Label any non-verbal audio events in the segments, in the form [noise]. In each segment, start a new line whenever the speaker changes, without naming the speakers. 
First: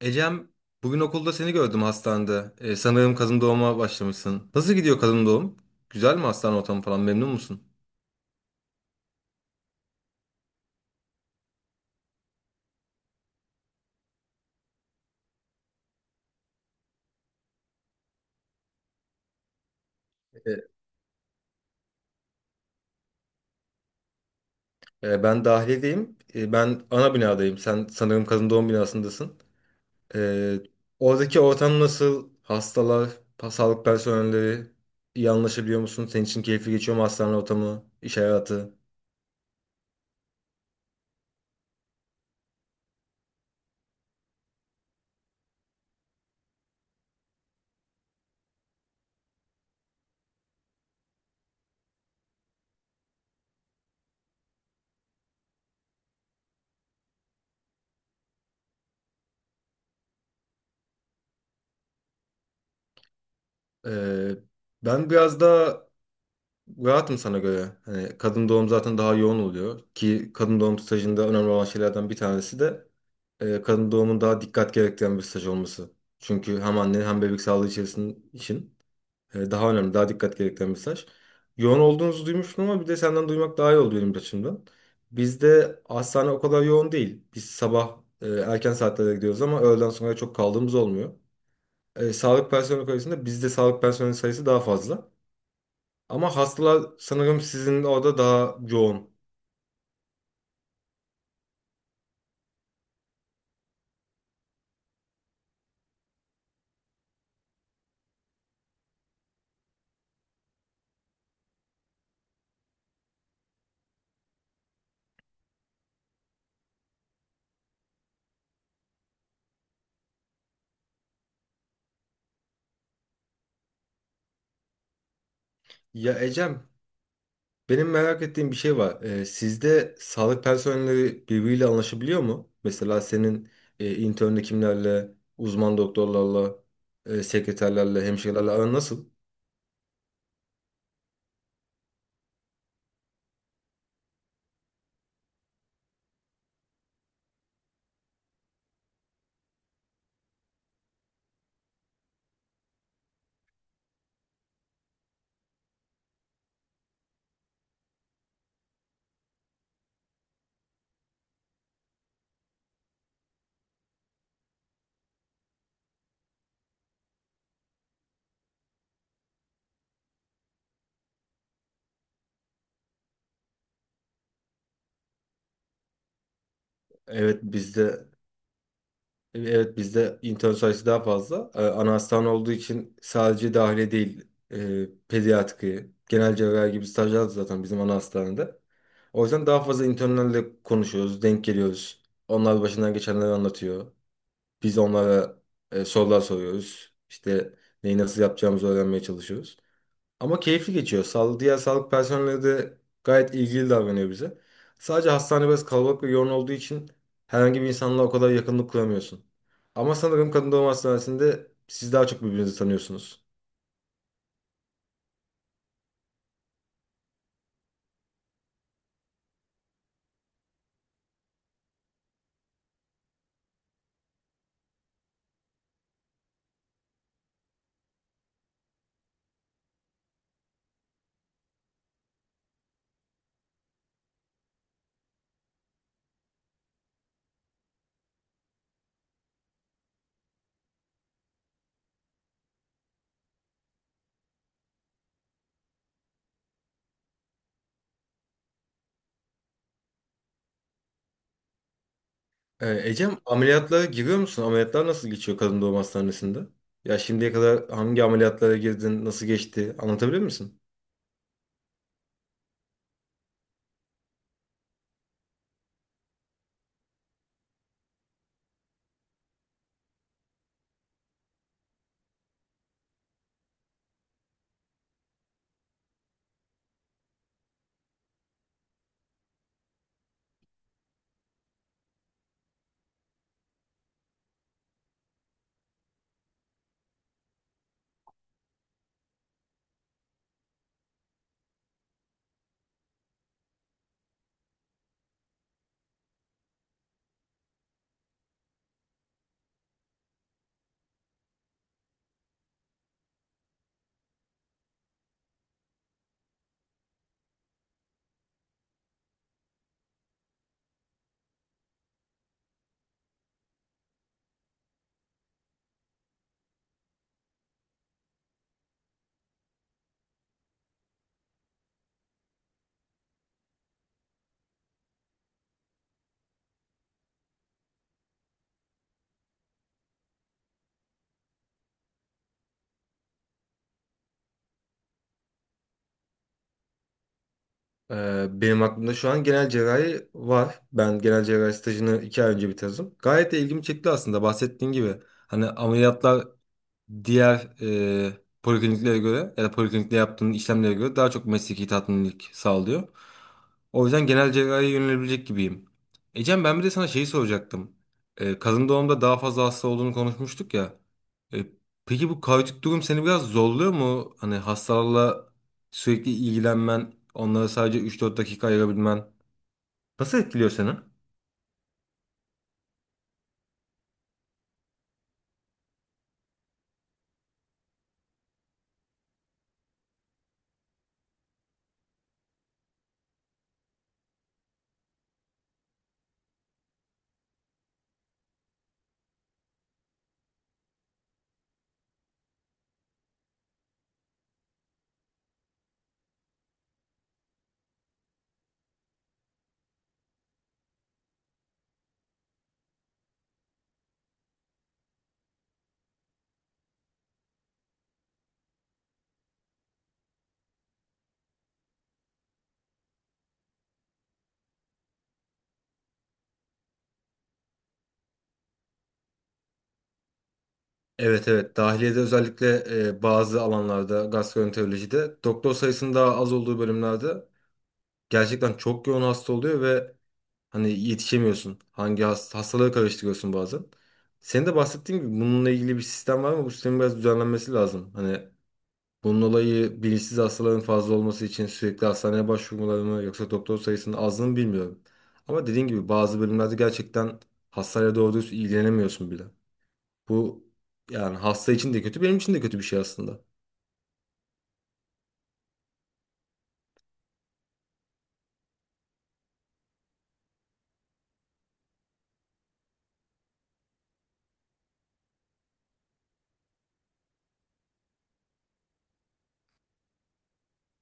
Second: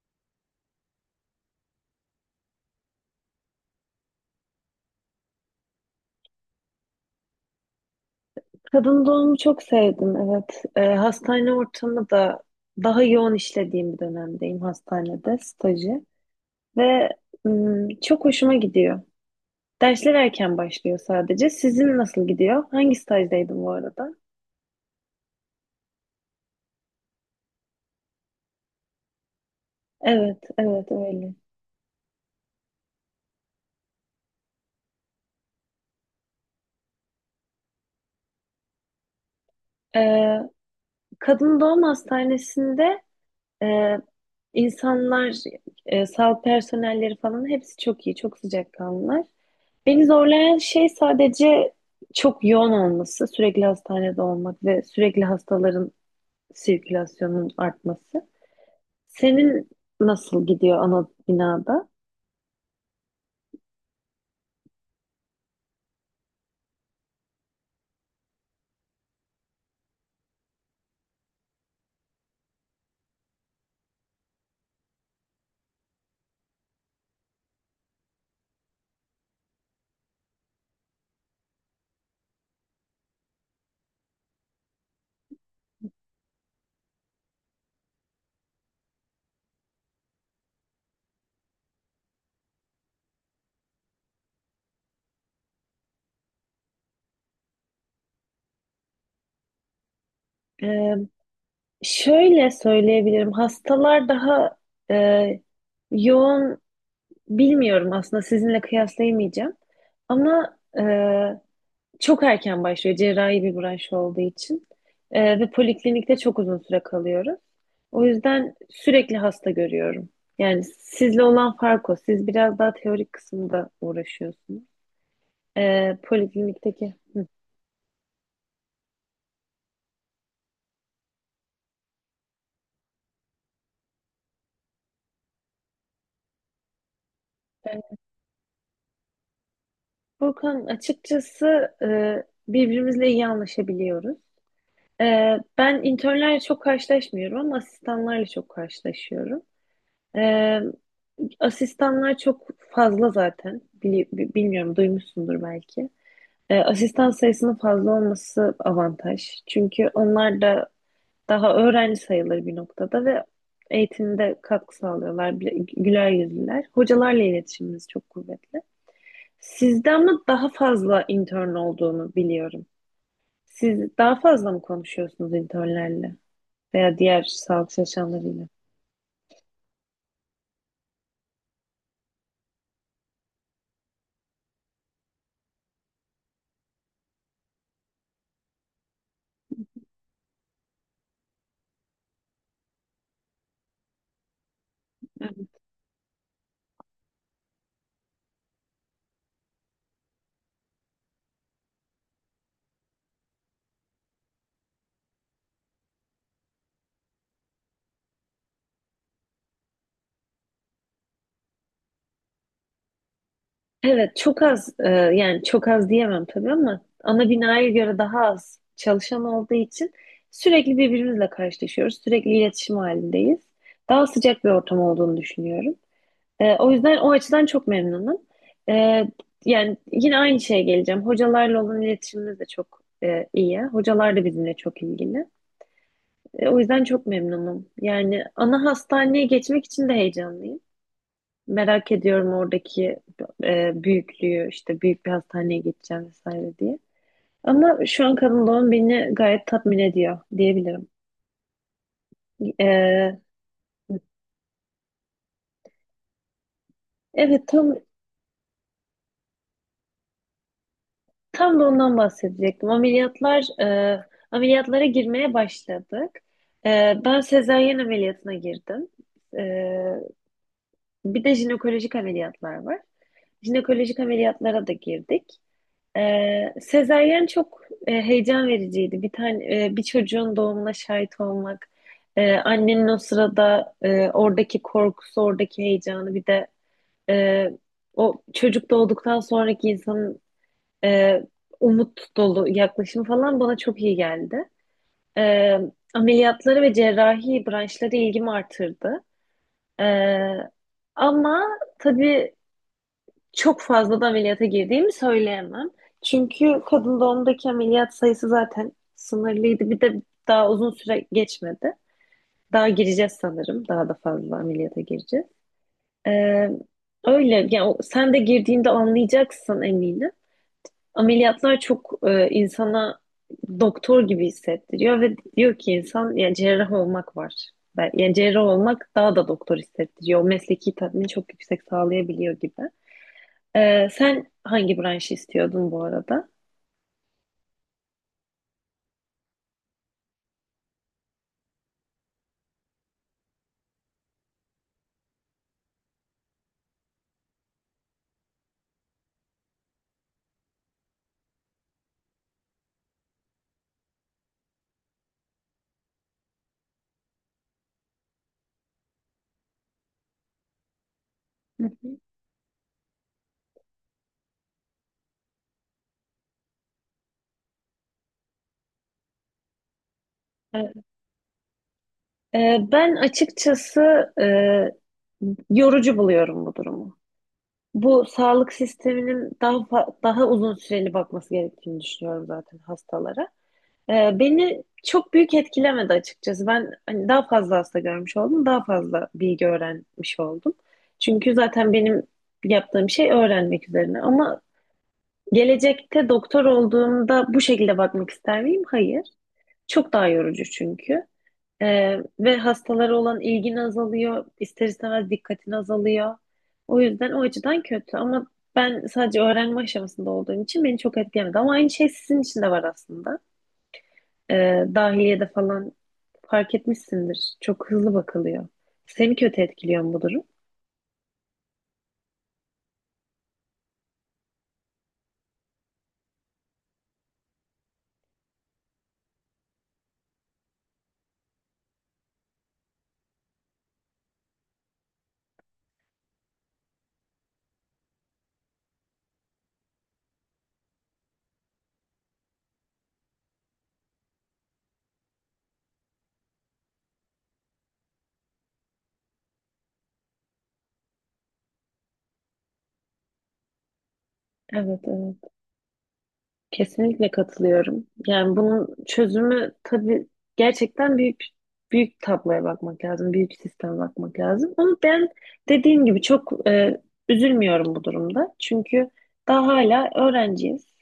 Ecem, bugün okulda seni gördüm hastanede. Sanırım kadın doğuma başlamışsın. Nasıl gidiyor kadın doğum? Güzel mi hastane ortamı falan? Memnun musun?
Kadın doğumu çok sevdim, evet. Hastane ortamı da daha yoğun işlediğim bir dönemdeyim hastanede, stajı. Ve çok hoşuma gidiyor. Dersler erken
Ee,
başlıyor sadece. Sizin nasıl gidiyor? Hangi stajdaydın bu arada?
Ben dahiliyedeyim. Ben ana binadayım. Sen sanırım kadın doğum binasındasın.
Evet,
Ee,
evet öyle.
Oradaki ortam nasıl? Hastalar, sağlık personelleri iyi anlaşabiliyor musun? Senin için keyifli geçiyor mu hastane ortamı, iş hayatı?
Ee, kadın doğum hastanesinde e, insanlar, sağlık personelleri falan hepsi çok iyi, çok sıcakkanlılar. Beni zorlayan şey sadece çok yoğun olması, sürekli hastanede olmak ve sürekli hastaların sirkülasyonun artması. Senin nasıl gidiyor ana binada?
Ee, Ben biraz daha rahatım sana göre. Hani kadın doğum zaten daha yoğun oluyor ki kadın doğum stajında önemli olan şeylerden bir tanesi de kadın doğumun daha dikkat gerektiren bir staj olması. Çünkü hem anne hem bebek sağlığı içerisinde için daha önemli, daha dikkat gerektiren bir staj. Yoğun olduğunuzu duymuştum ama bir de senden duymak daha iyi oldu benim açımdan. Bizde hastane o kadar yoğun değil. Biz sabah erken saatlerde gidiyoruz ama öğleden sonra çok kaldığımız olmuyor. Sağlık personeli sayısında bizde sağlık personeli sayısı daha fazla. Ama hastalar sanırım sizin orada daha yoğun.
Ee, şöyle söyleyebilirim. Hastalar daha e, yoğun bilmiyorum aslında sizinle kıyaslayamayacağım. Ama çok erken başlıyor cerrahi bir branş olduğu için. Ve poliklinikte çok uzun süre kalıyoruz. O yüzden sürekli hasta görüyorum. Yani sizle olan fark o. Siz biraz daha teorik kısımda uğraşıyorsunuz.
Ya Ecem,
Poliklinikteki. Hı.
benim merak ettiğim bir şey var. Sizde sağlık personelleri birbiriyle anlaşabiliyor mu? Mesela senin intern hekimlerle, uzman doktorlarla, sekreterlerle, hemşirelerle aran nasıl?
Furkan, açıkçası birbirimizle iyi anlaşabiliyoruz. Ben internlerle çok karşılaşmıyorum ama asistanlarla çok karşılaşıyorum. Ee, asistanlar çok fazla zaten. Bilmiyorum duymuşsundur belki. Asistan sayısının fazla olması avantaj. Çünkü onlar da daha öğrenci sayılır bir noktada ve eğitimde katkı sağlıyorlar. Güler yüzlüler. Hocalarla iletişimimiz çok kuvvetli. Sizde ama daha fazla intern olduğunu biliyorum. Siz daha fazla mı konuşuyorsunuz internlerle veya diğer
Evet
sağlık
bizde
çalışanlarıyla?
Evet bizde intern sayısı daha fazla. Ana hastane olduğu için sadece dahiliye değil pediatriye, genel cerrahi gibi stajlar da zaten bizim ana hastanede. O yüzden daha fazla internlerle konuşuyoruz, denk geliyoruz. Onlar başından geçenleri anlatıyor. Biz onlara
Evet.
sorular soruyoruz. İşte neyi nasıl yapacağımızı öğrenmeye çalışıyoruz. Ama keyifli geçiyor. Diğer sağlık personeli de gayet ilgili davranıyor bize. Sadece hastane biraz kalabalık ve yoğun olduğu için herhangi bir insanla o kadar yakınlık kuramıyorsun. Ama sanırım kadın doğum hastanesinde siz daha çok birbirinizi tanıyorsunuz.
Evet, çok az yani çok az diyemem tabii ama ana binaya göre daha az çalışan olduğu için sürekli birbirimizle karşılaşıyoruz. Sürekli iletişim halindeyiz. Daha sıcak bir ortam olduğunu düşünüyorum. O yüzden o açıdan çok memnunum. Ee, yani yine aynı şeye geleceğim. Hocalarla olan iletişimimiz de çok iyi. Hocalar da bizimle çok ilgili. O yüzden çok memnunum. Yani ana hastaneye geçmek için de heyecanlıyım. Merak ediyorum oradaki büyüklüğü, işte büyük bir hastaneye geçeceğim vesaire diye. Ama şu an kadın doğum beni gayet tatmin ediyor diyebilirim. E,
Ecem, ameliyatlara giriyor musun? Ameliyatlar nasıl geçiyor kadın doğum hastanesinde? Ya şimdiye
evet
kadar
tam
hangi ameliyatlara girdin, nasıl geçti? Anlatabilir misin?
Tam da ondan bahsedecektim. Ameliyatlar, ameliyatlara girmeye başladık. E, ben sezaryen ameliyatına girdim. E, bir de jinekolojik ameliyatlar var. Jinekolojik ameliyatlara da girdik. E, sezaryen çok heyecan vericiydi. Bir tane bir çocuğun doğumuna şahit olmak, annenin o sırada oradaki korkusu, oradaki heyecanı, bir de e, o çocuk doğduktan sonraki insanın e, umut dolu yaklaşım falan bana çok iyi geldi. E, ameliyatları ve cerrahi branşları ilgimi artırdı. E, ama tabii çok fazla da ameliyata girdiğimi söyleyemem. Çünkü kadın doğumdaki ameliyat sayısı zaten sınırlıydı. Bir de daha uzun süre geçmedi. Daha gireceğiz sanırım. Daha da fazla ameliyata gireceğiz. E, öyle. Yani sen de girdiğinde anlayacaksın eminim. Ameliyatlar çok insana doktor gibi hissettiriyor ve diyor ki insan yani cerrah olmak var. Yani cerrah olmak daha da doktor hissettiriyor. O mesleki tatmini çok yüksek sağlayabiliyor gibi. Sen hangi branşı istiyordun bu arada?
Benim aklımda şu an genel cerrahi var. Ben genel cerrahi stajını iki ay önce bitirdim. Gayet de ilgimi çekti aslında bahsettiğin gibi. Hani ameliyatlar diğer polikliniklere göre ya da poliklinikte yaptığın işlemlere göre daha çok mesleki tatminlik sağlıyor. O yüzden genel cerrahiye yönelebilecek gibiyim. Ecem, ben bir de sana şeyi soracaktım. Kadın doğumda daha fazla hasta olduğunu konuşmuştuk ya. E,
Hı hı.
peki bu kaotik durum seni biraz zorluyor mu? Hani hastalarla sürekli ilgilenmen, onlara sadece 3-4 dakika ayırabilmen nasıl etkiliyor seni?
Evet. Ben açıkçası e, yorucu buluyorum bu durumu. Bu sağlık sisteminin daha uzun süreli bakması gerektiğini düşünüyorum zaten hastalara. Beni çok büyük etkilemedi açıkçası. Ben hani daha fazla hasta görmüş oldum, daha fazla bilgi öğrenmiş oldum. Çünkü zaten benim yaptığım şey öğrenmek üzerine. Ama gelecekte doktor olduğumda bu şekilde bakmak ister miyim? Hayır. Çok daha yorucu çünkü. Ve hastalara olan ilgin azalıyor, ister istemez dikkatin azalıyor. O yüzden o açıdan kötü. Ama ben sadece öğrenme aşamasında olduğum için beni çok etkilemedi. Ama aynı şey sizin için de var aslında, e, dahiliyede falan fark etmişsindir. Çok hızlı bakılıyor. Seni kötü etkiliyor mu bu durum?
Evet, evet, dahiliyede özellikle bazı alanlarda, gastroenterolojide doktor sayısının daha az olduğu bölümlerde gerçekten çok yoğun hasta oluyor ve hani yetişemiyorsun. Hangi hastalığı karıştırıyorsun bazen. Senin de bahsettiğin gibi bununla ilgili bir sistem var ama bu sistemin biraz düzenlenmesi lazım. Hani bunun olayı bilinçsiz hastaların fazla olması için sürekli hastaneye başvurmaları mı yoksa doktor sayısının azlığını bilmiyorum. Ama dediğin gibi bazı bölümlerde gerçekten hastayla doğru düz ilgilenemiyorsun bile. Bu, yani hasta için de kötü, benim için de kötü bir şey aslında.
Evet, evet. Kesinlikle katılıyorum. Yani bunun çözümü tabii gerçekten büyük tabloya bakmak lazım, büyük sisteme bakmak lazım. Ama ben dediğim gibi çok üzülmüyorum bu durumda. Çünkü daha hala öğrenciyiz.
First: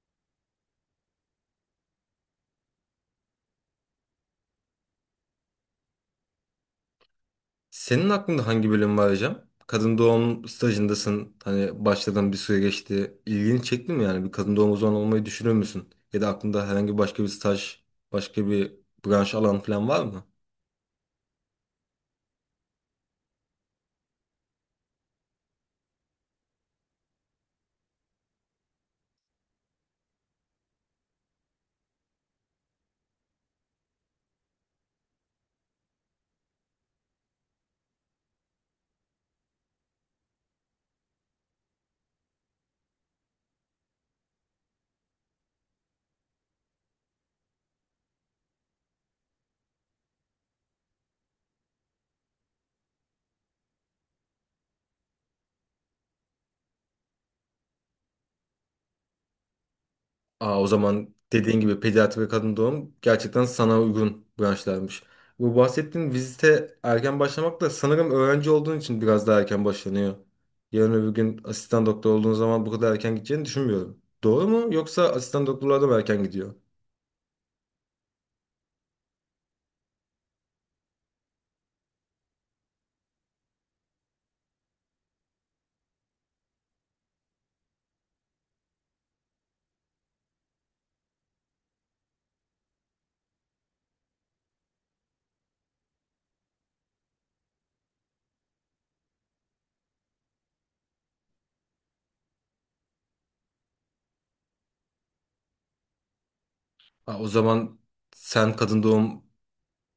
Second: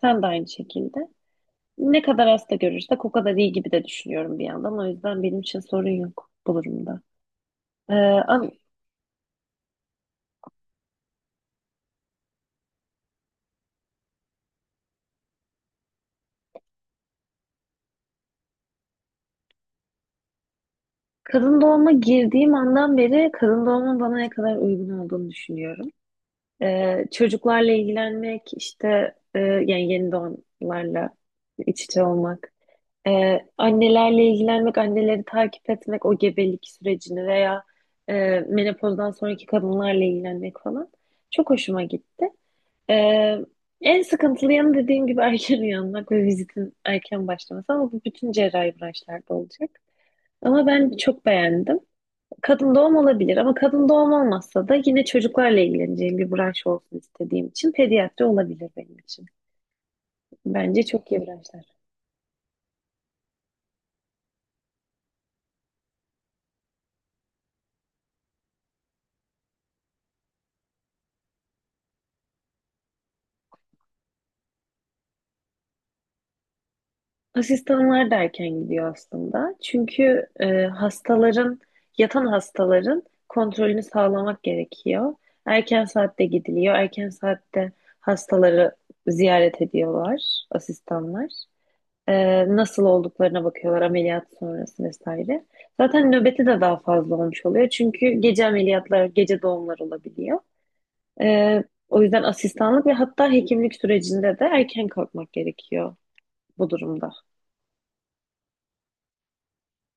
Sen de aynı şekilde. Ne kadar hasta görürsek o kadar iyi gibi de düşünüyorum bir yandan. O yüzden benim için sorun yok bu durumda. E,
Senin aklında
ama
hangi bölüm var hocam? Kadın doğum stajındasın. Hani başladığın bir süre geçti. İlgini çekti mi yani? Bir kadın doğum uzmanı olmayı düşünür müsün? Ya da aklında herhangi başka bir staj, başka bir branş, alan falan var mı?
kadın doğuma girdiğim andan beri kadın doğumun bana ne kadar uygun olduğunu düşünüyorum. Çocuklarla ilgilenmek işte yani yeni doğanlarla iç içe olmak. Annelerle ilgilenmek, anneleri takip etmek, o gebelik sürecini veya e, menopozdan sonraki kadınlarla ilgilenmek falan çok hoşuma gitti. Ee, en sıkıntılı yanı dediğim gibi [laughs] erken uyanmak ve vizitin erken başlaması ama bu bütün cerrahi branşlarda olacak. Ama ben çok beğendim. Kadın doğum olabilir ama kadın doğum olmazsa da yine çocuklarla ilgileneceğim bir branş olsun istediğim için pediatri olabilir benim için.
Aa, o
Bence çok
zaman
iyi
dediğin
branşlar.
gibi pediatri ve kadın doğum gerçekten sana uygun branşlarmış. Bu bahsettiğin vizite erken başlamak da sanırım öğrenci olduğun için biraz daha erken başlanıyor. Yarın öbür gün asistan doktor olduğun zaman bu kadar erken gideceğini düşünmüyorum. Doğru mu? Yoksa asistan doktorlar da mı erken gidiyor?
Asistanlar da erken gidiyor aslında. Çünkü yatan hastaların kontrolünü sağlamak gerekiyor. Erken saatte gidiliyor. Erken saatte hastaları ziyaret ediyorlar asistanlar. Nasıl olduklarına bakıyorlar ameliyat sonrası vesaire. Zaten nöbeti de daha fazla olmuş oluyor. Çünkü gece ameliyatlar, gece doğumlar olabiliyor. O yüzden asistanlık ve hatta hekimlik sürecinde de erken kalkmak gerekiyor bu durumda.
Aa, o zaman sen kadın doğum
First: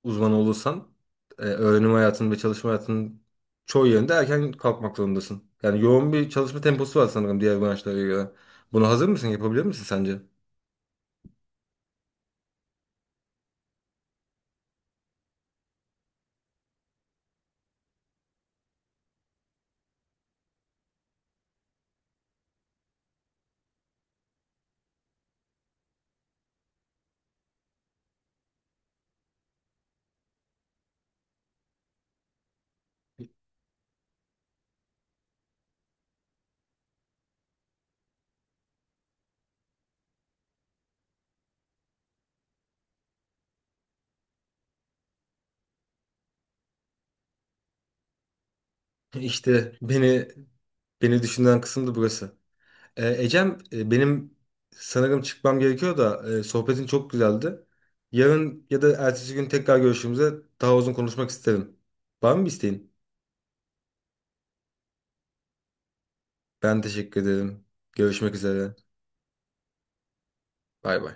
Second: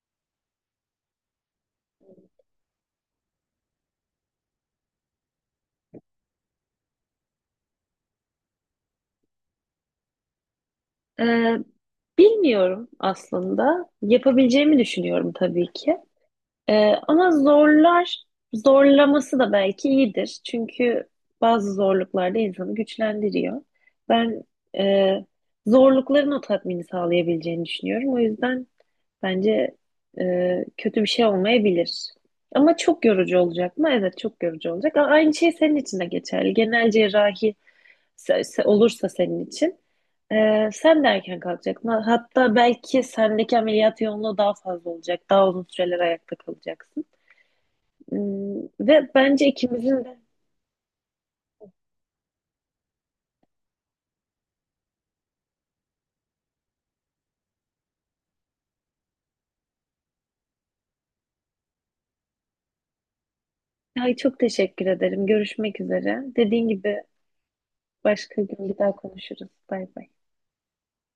uzmanı olursan öğrenim hayatın ve çalışma hayatının çoğu yerinde erken kalkmak zorundasın. Yani yoğun bir çalışma temposu var sanırım diğer branşlara göre. Buna hazır mısın? Yapabilir misin sence?
Ee, bilmiyorum aslında. Yapabileceğimi düşünüyorum tabii ki. Ama zorlaması da belki iyidir. Çünkü bazı zorluklar da insanı güçlendiriyor. Ben e, zorlukların o tatmini sağlayabileceğini düşünüyorum. O yüzden bence kötü bir şey olmayabilir. Ama çok yorucu olacak mı? Evet, çok yorucu olacak. Aynı şey senin için de geçerli. Genel cerrahi olursa senin için, sen de erken kalkacaksın. Hatta belki sendeki ameliyat yoğunluğu daha fazla olacak. Daha uzun süreler ayakta kalacaksın. Hmm. Ve bence
İşte
ikimizin de...
beni düşünen kısım da burası. Ecem, benim sanırım çıkmam gerekiyor da sohbetin çok güzeldi. Yarın ya da ertesi gün tekrar görüşümüzde daha uzun konuşmak isterim. Var mı bir isteğin?
Ay, çok teşekkür ederim. Görüşmek üzere. Dediğin
Ben
gibi
teşekkür ederim. Görüşmek
başka gün
üzere.
bir daha konuşuruz. Bay bay.
Bay bay.